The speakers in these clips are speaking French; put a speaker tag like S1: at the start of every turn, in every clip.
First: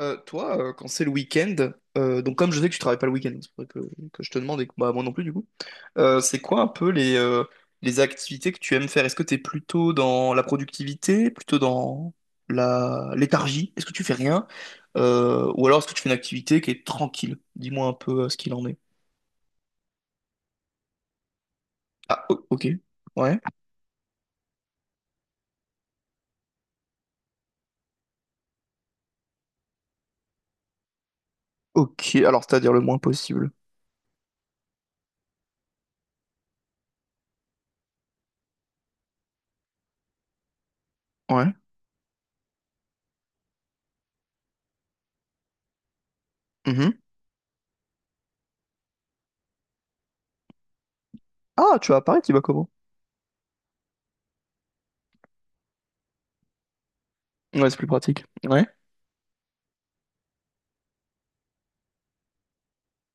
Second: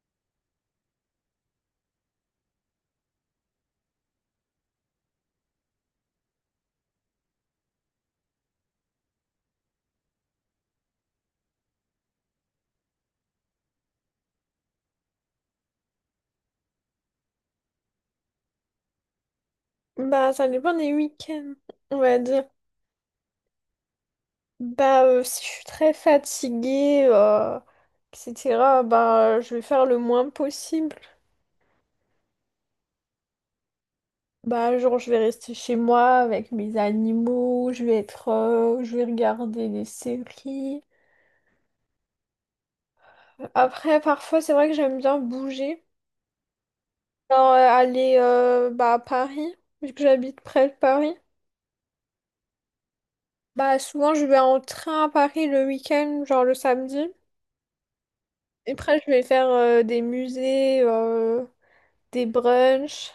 S1: Toi, quand c'est le week-end, donc comme je sais que tu travailles pas le week-end, c'est pour ça que je te demande et que moi non plus du coup, c'est quoi un peu les les activités que tu aimes faire? Est-ce que tu es plutôt dans la productivité, plutôt dans la léthargie? Est-ce que tu fais rien? Ou alors est-ce que tu fais une activité qui est tranquille? Dis-moi un peu ce qu'il en est.
S2: Bah, ça dépend des week-ends, on va
S1: Ah,
S2: dire.
S1: ok. Ouais.
S2: Si je suis très fatiguée, etc., je vais faire le moins possible.
S1: Ok, alors c'est-à-dire le moins possible.
S2: Genre, je vais rester chez moi avec mes animaux, je vais regarder des séries.
S1: Ouais.
S2: Après, parfois, c'est vrai que j'aime bien bouger.
S1: Mhm.
S2: Aller, à Paris, vu que j'habite près de Paris.
S1: Ah, tu vas à Paris, tu vas comment?
S2: Bah, souvent, je vais en train à Paris le week-end, genre le samedi.
S1: Ouais, c'est plus pratique. Ouais.
S2: Et après, je vais faire des musées, des brunchs,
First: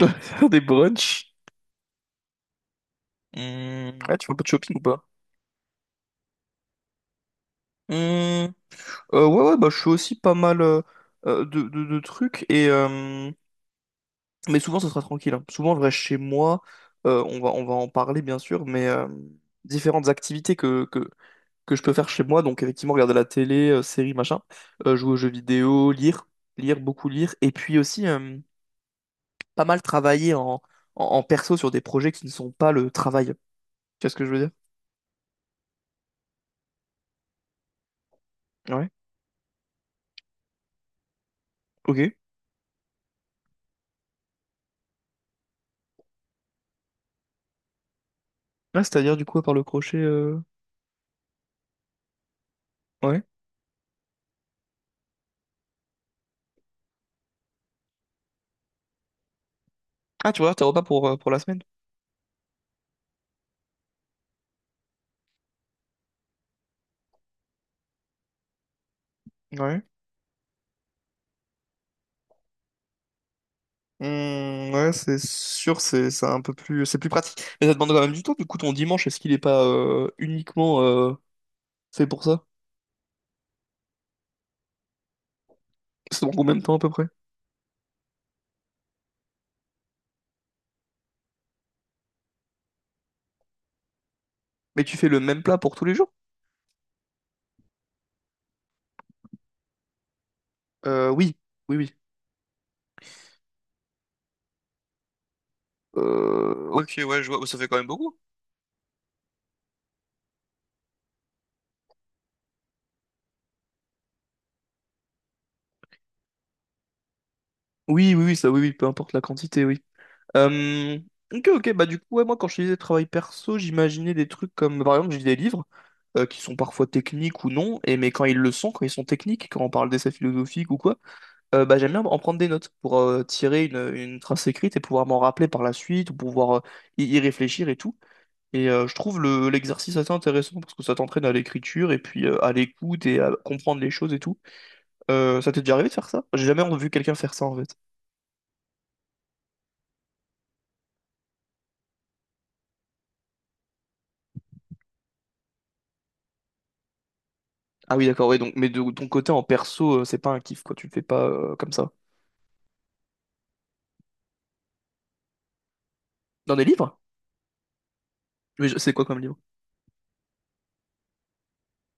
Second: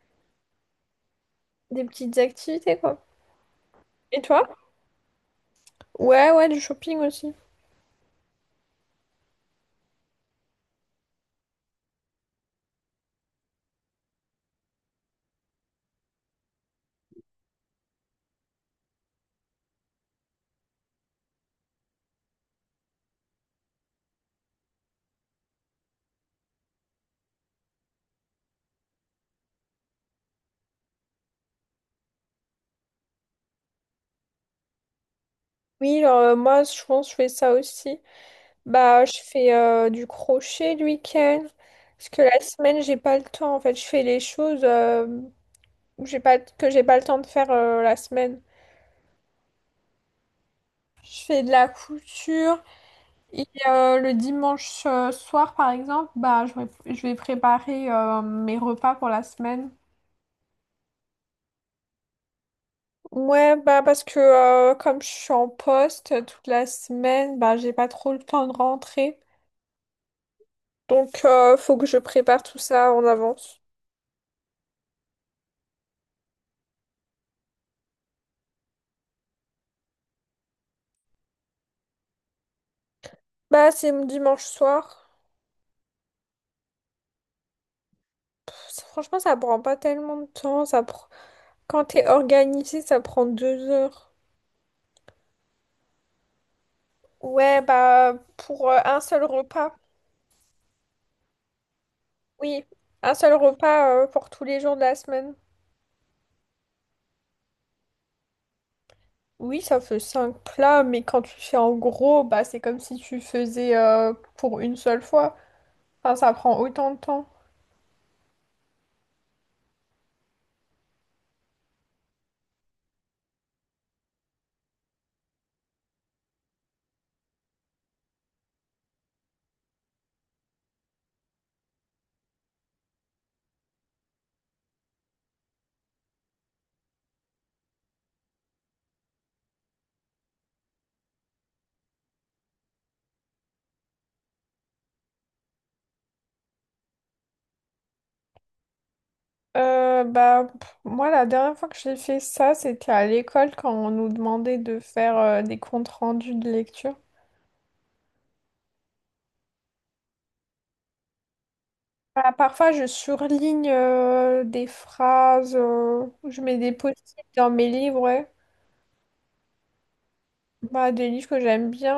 S1: faire des brunchs.
S2: des petites activités, quoi.
S1: Hmm, ouais,
S2: Et
S1: tu fais un peu de
S2: toi?
S1: shopping ou pas?
S2: Ouais, ouais, du shopping aussi.
S1: Hmm, ouais, bah, je fais aussi pas mal de trucs, et mais souvent ça sera tranquille, hein. Souvent je reste chez moi, on va en parler bien sûr, mais différentes activités que je peux faire chez moi, donc effectivement regarder la télé, séries, machin, jouer aux jeux vidéo, lire, beaucoup lire, et puis aussi pas mal travailler en perso sur des projets qui ne sont pas le travail. Tu vois ce que je veux dire?
S2: Oui, moi, je pense que je fais ça aussi.
S1: Ouais,
S2: Bah, je fais du crochet le week-end. Parce
S1: ok.
S2: que la semaine, j'ai pas le temps. En fait, je fais les choses où j'ai pas, que j'ai pas le temps de faire la semaine.
S1: Là, c'est-à-dire du coup, à part le crochet,
S2: Je fais de la couture.
S1: ouais.
S2: Et le dimanche soir, par exemple, bah, je vais préparer mes repas pour la semaine.
S1: Ah, tu vois, tes repas pour la semaine?
S2: Ouais, bah parce que comme je suis en poste toute la semaine, bah j'ai pas trop le temps de rentrer.
S1: Ouais.
S2: Donc faut que je prépare tout ça en avance.
S1: Hmm, ouais, c'est sûr, c'est un peu plus, c'est plus pratique. Mais ça demande quand même du temps. Du coup, ton dimanche, est-ce qu'il est pas uniquement fait pour ça?
S2: Bah c'est dimanche soir.
S1: C'est dans combien de temps à peu près?
S2: Franchement, ça prend pas tellement de temps. Quand t'es organisé, ça prend 2 heures.
S1: Mais tu fais le même plat pour tous les jours?
S2: Ouais, bah pour un seul repas.
S1: Oui, oui.
S2: Oui, un seul repas pour tous les jours de la semaine.
S1: Ouais. Ok, ouais, je vois, ça fait quand même beaucoup.
S2: Oui, ça fait 5 plats, mais quand tu fais en gros, bah c'est comme si tu faisais pour une seule fois. Enfin, ça prend autant de temps.
S1: Oui, oui, oui, ça, oui, oui, peu importe la quantité, oui. Euh, ok, ok, bah du coup, ouais, moi, quand je faisais disais travail perso, j'imaginais des trucs comme, par exemple, j'ai des livres qui sont parfois techniques ou non, et mais quand ils le sont, quand ils sont techniques, quand on parle d'essais philosophiques ou quoi. Bah, j'aime bien en prendre des notes pour tirer une trace écrite et pouvoir m'en rappeler par la suite ou pouvoir y réfléchir et tout. Et je trouve l'exercice assez intéressant parce que ça t'entraîne à l'écriture et puis à l'écoute et à comprendre les choses et tout. Ça t'est déjà arrivé de faire ça? J'ai jamais vu quelqu'un faire ça en fait.
S2: Moi, la dernière fois que j'ai fait ça, c'était à l'école quand on nous demandait de faire des comptes rendus de lecture.
S1: Ah oui, d'accord, oui, donc, mais de ton côté en perso, c'est pas un kiff quoi, tu le fais pas comme ça.
S2: Bah, parfois, je surligne des phrases, je
S1: Dans
S2: mets
S1: des
S2: des
S1: livres?
S2: post-it dans mes livres, ouais.
S1: C'est quoi comme livre?
S2: Bah, des livres que j'aime bien,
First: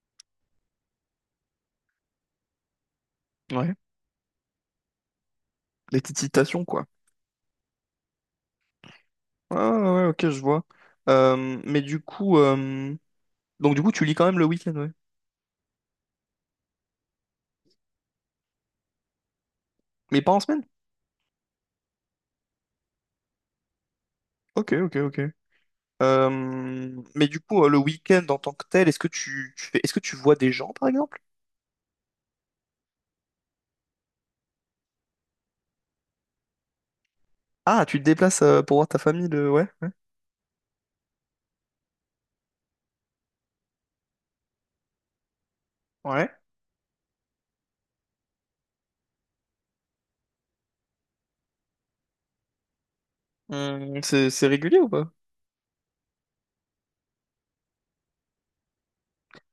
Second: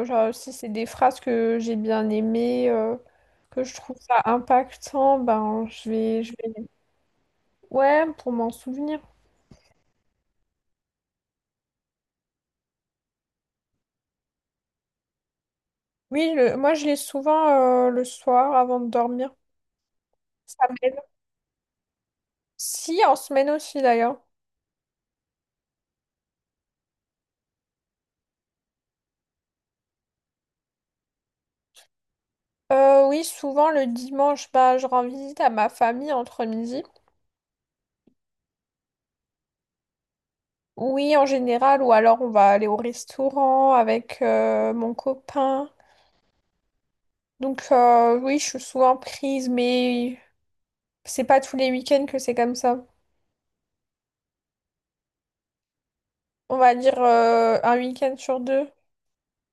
S2: genre si c'est des phrases que j'ai bien aimées, que
S1: Ouais.
S2: je trouve ça impactant, ben,
S1: Des petites
S2: je
S1: citations
S2: vais...
S1: quoi.
S2: Ouais, pour m'en souvenir.
S1: Ah ouais, ok, je vois. Euh, mais du coup, euh, donc du coup, tu lis quand même le week-end, ouais.
S2: Oui, moi, je lis souvent le soir avant de dormir.
S1: Mais pas en semaine?
S2: Ça m'aide. Si, en semaine aussi d'ailleurs.
S1: Ok, ok, ok. Mais du coup, le week-end en tant que tel, est-ce que tu fais, est-ce que tu vois des gens, par exemple?
S2: Oui, souvent le dimanche, bah, je rends visite à ma famille entre midi.
S1: Ah, tu te déplaces pour voir ta famille le... Ouais.
S2: Oui, en général, ou alors on va aller au restaurant avec mon copain.
S1: Ouais.
S2: Donc oui, je suis souvent prise, mais c'est pas tous les week-ends que c'est comme ça.
S1: C'est régulier ou pas?
S2: On va dire un week-end sur deux.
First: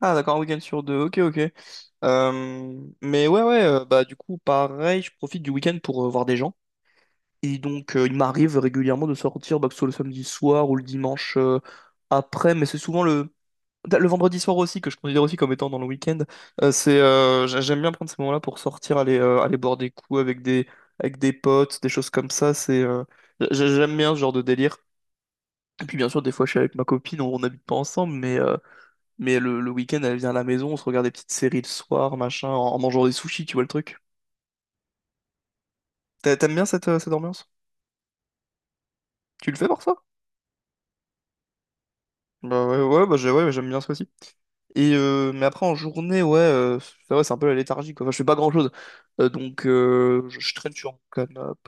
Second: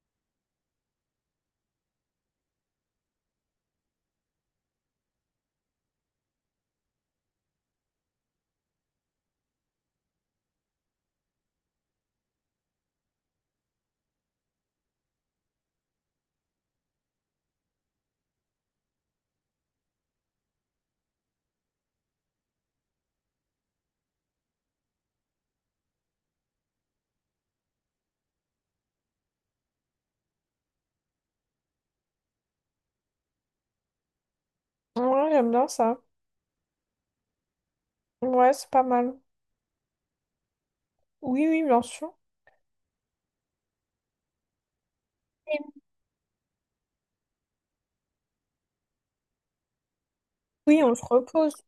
S1: Ah, d'accord, un week-end sur deux. Ok, ok. Mais ouais, ouais, bah du coup, pareil, je profite du week-end pour voir des gens. Et donc, il m'arrive régulièrement de sortir, bah, que ce soit le samedi soir ou le dimanche après, mais c'est souvent le vendredi soir aussi, que je considère aussi comme étant dans le week-end, j'aime bien prendre ces moments-là pour sortir, aller boire des coups avec avec des potes, des choses comme ça. J'aime bien ce genre de délire. Et puis bien sûr, des fois, je suis avec ma copine, on n'habite pas ensemble, mais le week-end, elle vient à la maison, on se regarde des petites séries le soir, machin, en mangeant des sushis, tu vois le truc.
S2: Ouais, j'aime bien ça.
S1: T'aimes bien cette cette ambiance?
S2: Ouais, c'est pas mal.
S1: Tu le fais pour ça.
S2: Oui, oui, bien sûr.
S1: Bah ouais, ouais, ouais, j'aime bien ça aussi. Et mais après en journée, ouais, ça va, c'est un peu la léthargie, quoi. Enfin, je fais pas grand-chose. Donc je traîne
S2: Oui,
S1: sur
S2: on
S1: mon
S2: se repose.
S1: canapé.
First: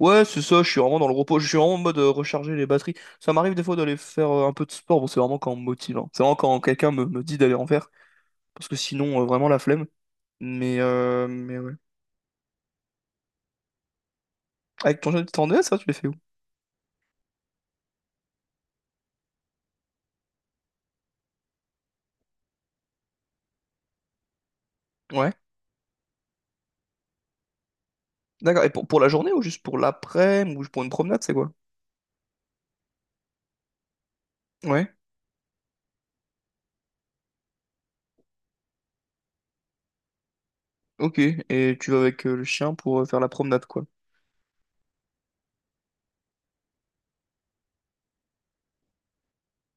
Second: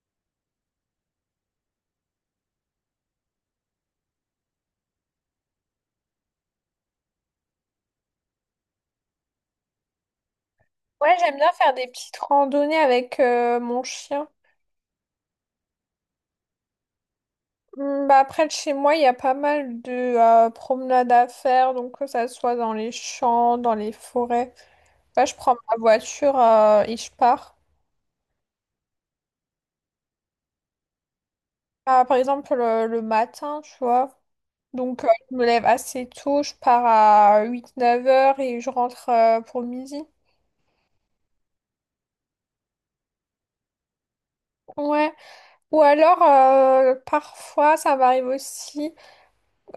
S1: Ouais, c'est ça, je suis vraiment dans le repos. Je suis vraiment en mode recharger les batteries. Ça m'arrive des fois d'aller faire un peu de sport. Bon, c'est vraiment quand on me motive, hein. C'est vraiment quand me dit d'aller en faire. Parce que sinon, vraiment la flemme.
S2: Ouais, j'aime bien
S1: Mais ouais.
S2: faire des petites randonnées avec mon chien.
S1: Avec ton jeune, tu t'en es, ça, tu les fais où?
S2: Hmm. Bah après, de chez moi, il y a pas mal de promenades à faire, donc que ça soit dans les champs, dans les forêts. Bah,
S1: Ouais.
S2: je prends ma voiture et je pars.
S1: D'accord. Et pour la journée ou juste pour l'après-midi ou pour une promenade, c'est quoi?
S2: Ah, par exemple, le matin, tu vois.
S1: Ouais.
S2: Donc, je me lève assez tôt, je pars à 8 9 heures et je rentre pour midi.
S1: Ok. Et tu vas avec le chien pour faire la promenade, quoi.
S2: Ouais. Ou alors, parfois, ça m'arrive aussi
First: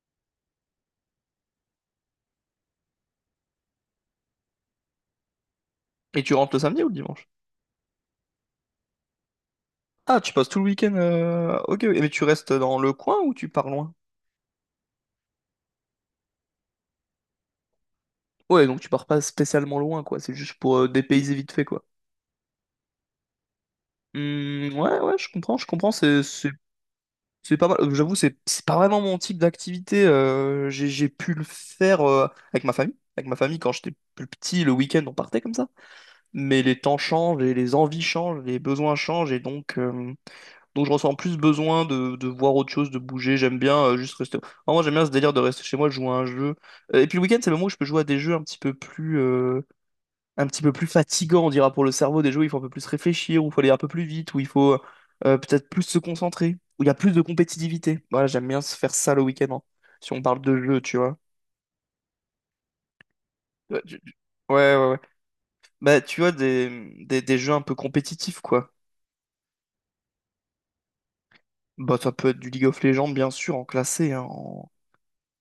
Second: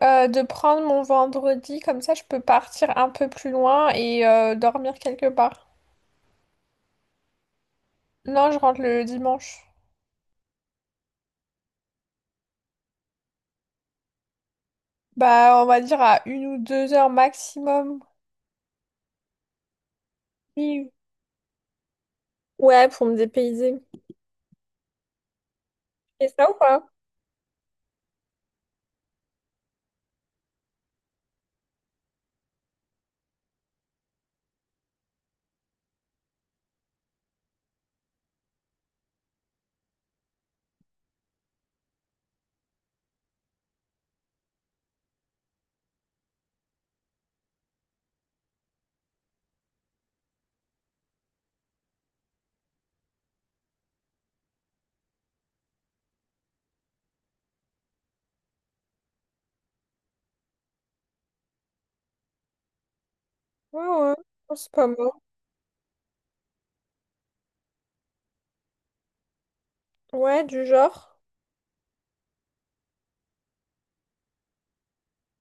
S2: de prendre mon vendredi, comme ça, je peux partir un peu plus loin et dormir quelque part.
S1: Et tu rentres le samedi ou le dimanche?
S2: Non, je rentre le dimanche.
S1: Ah, tu passes tout le week-end. Ok, ok. Mais tu restes dans le coin ou tu pars loin?
S2: Bah, on va dire à 1 ou 2 heures maximum.
S1: Ouais, donc tu pars pas spécialement loin, quoi. C'est juste pour
S2: Oui.
S1: dépayser vite fait, quoi.
S2: Ouais, pour me dépayser.
S1: Hmm, ouais, ouais, je comprends, je comprends.
S2: Et ça ou pas?
S1: C'est pas mal. J'avoue, c'est pas vraiment mon type d'activité. J'ai pu le faire avec ma famille. Avec ma famille, quand j'étais plus petit, le week-end, on partait comme ça. Mais les temps changent et les envies changent, les besoins changent et donc. Donc je ressens plus besoin de voir autre chose, de bouger. J'aime bien juste rester. Vraiment, moi j'aime bien ce délire de rester chez moi, de jouer à un jeu. Et puis le week-end, c'est le moment où je peux jouer à des jeux un petit peu plus fatigants, on dira pour le cerveau. Des jeux où il faut un peu plus réfléchir, où il faut aller un peu plus vite, où il faut peut-être plus se concentrer, où il y a plus de compétitivité. Voilà, j'aime bien se faire ça le week-end, hein, si on parle de jeux, tu vois. Ouais,
S2: Ouais, ouais. Oh, c'est
S1: ouais,
S2: pas
S1: ouais,
S2: mal.
S1: ouais. Bah tu vois des jeux un peu compétitifs, quoi.
S2: Ouais, du genre.
S1: Bah ça peut être du League of Legends, bien sûr, en classé, hein,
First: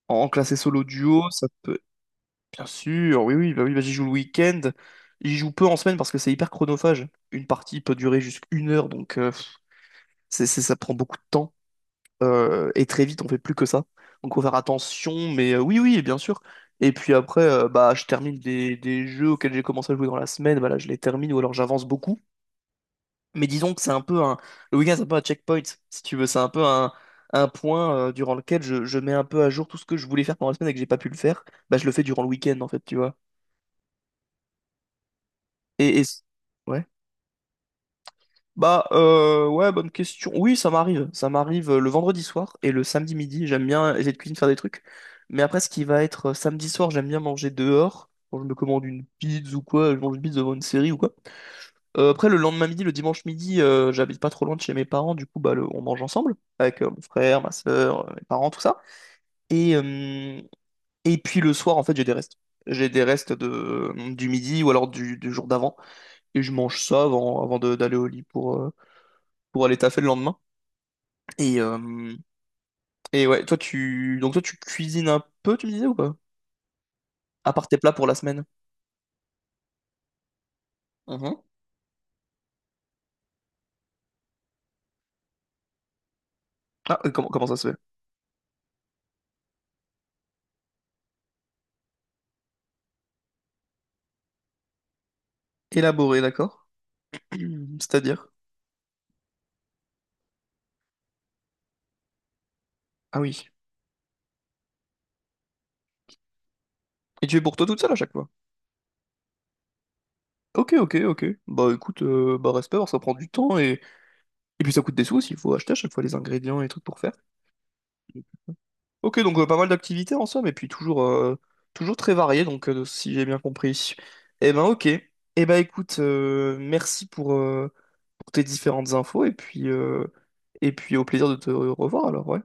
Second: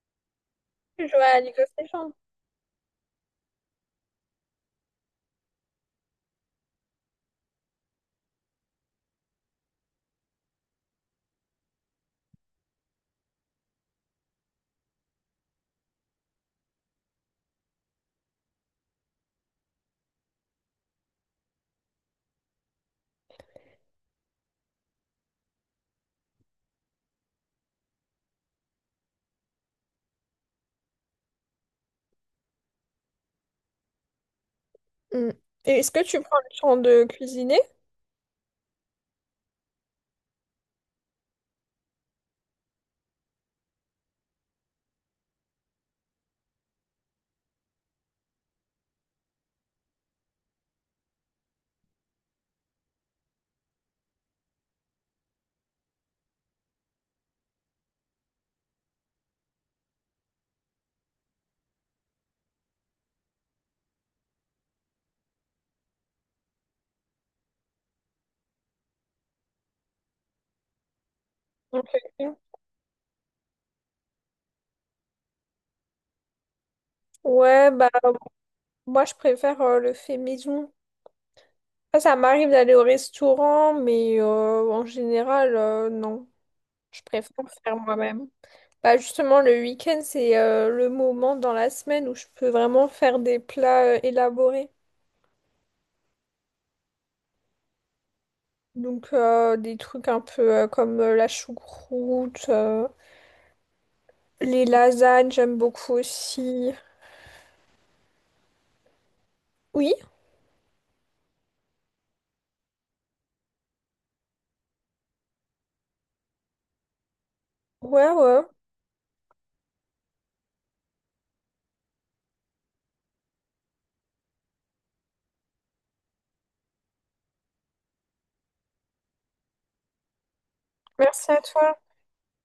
S1: en classé solo
S2: Tu joues
S1: duo,
S2: à
S1: ça
S2: League of
S1: peut.
S2: Legends.
S1: Bien sûr, oui, oui, bah j'y joue le week-end. J'y joue peu en semaine parce que c'est hyper chronophage. Une partie peut durer jusqu'à une heure, donc ça prend beaucoup de temps. Et très vite, on fait plus que ça. Donc faut faire attention, mais oui, oui, bien sûr. Et puis après, bah, je termine des jeux auxquels j'ai commencé à jouer dans la semaine, voilà, je les termine ou alors j'avance beaucoup. Mais disons que c'est un peu un... Le week-end, c'est un peu un checkpoint, si tu veux. C'est un peu un point durant lequel je mets un peu à jour tout ce que je voulais faire pendant la semaine et que j'ai pas pu le faire. Bah, je le fais durant le week-end, en fait, tu vois.
S2: Mm. Et est-ce
S1: Et...
S2: que tu prends le temps
S1: Ouais.
S2: de cuisiner?
S1: Bah ouais bonne question. Oui ça m'arrive le vendredi soir et le samedi midi. J'aime bien essayer de cuisiner faire des trucs. Mais après ce qui va être samedi soir j'aime bien manger dehors. Quand je me commande une pizza ou quoi, je mange une pizza devant une série ou quoi. Après le lendemain midi, le dimanche midi, j'habite pas trop loin de chez mes parents. Du coup on mange ensemble avec mon frère, ma soeur, mes parents tout ça. Et euh, et puis le soir en fait j'ai des restes. J'ai des restes de du midi ou alors du jour d'avant et je mange ça avant d'aller au lit pour aller taffer le lendemain. Et, euh,
S2: Ok.
S1: et ouais, toi tu cuisines un peu, tu me disais ou pas? À part
S2: Ouais,
S1: tes
S2: bah
S1: plats pour la semaine.
S2: moi je préfère le fait maison.
S1: Mhm.
S2: Ça m'arrive d'aller au restaurant, mais en général, non.
S1: Ah,
S2: Je préfère
S1: comment ça se fait?
S2: faire moi-même. Bah justement, le week-end, c'est le moment dans la semaine où je peux vraiment faire des plats élaborés.
S1: Élaboré, d'accord. C'est-à-dire?
S2: Donc des trucs un peu comme la choucroute,
S1: Ah oui.
S2: les lasagnes, j'aime beaucoup aussi.
S1: Et tu es pour toi toute seule à chaque fois?
S2: Oui,
S1: Ok, ok, ok. Bah écoute, bah respect, alors ça prend du temps et puis ça coûte des sous aussi, il faut acheter à chaque fois les ingrédients et les trucs pour faire.
S2: ouais, ouais.
S1: Ok, donc pas mal d'activités en somme, et puis toujours, toujours très varié, donc si j'ai bien compris. Eh ben ok. Eh ben écoute, merci pour tes différentes infos et puis au plaisir
S2: Merci
S1: de
S2: à
S1: te
S2: toi.
S1: revoir alors, ouais.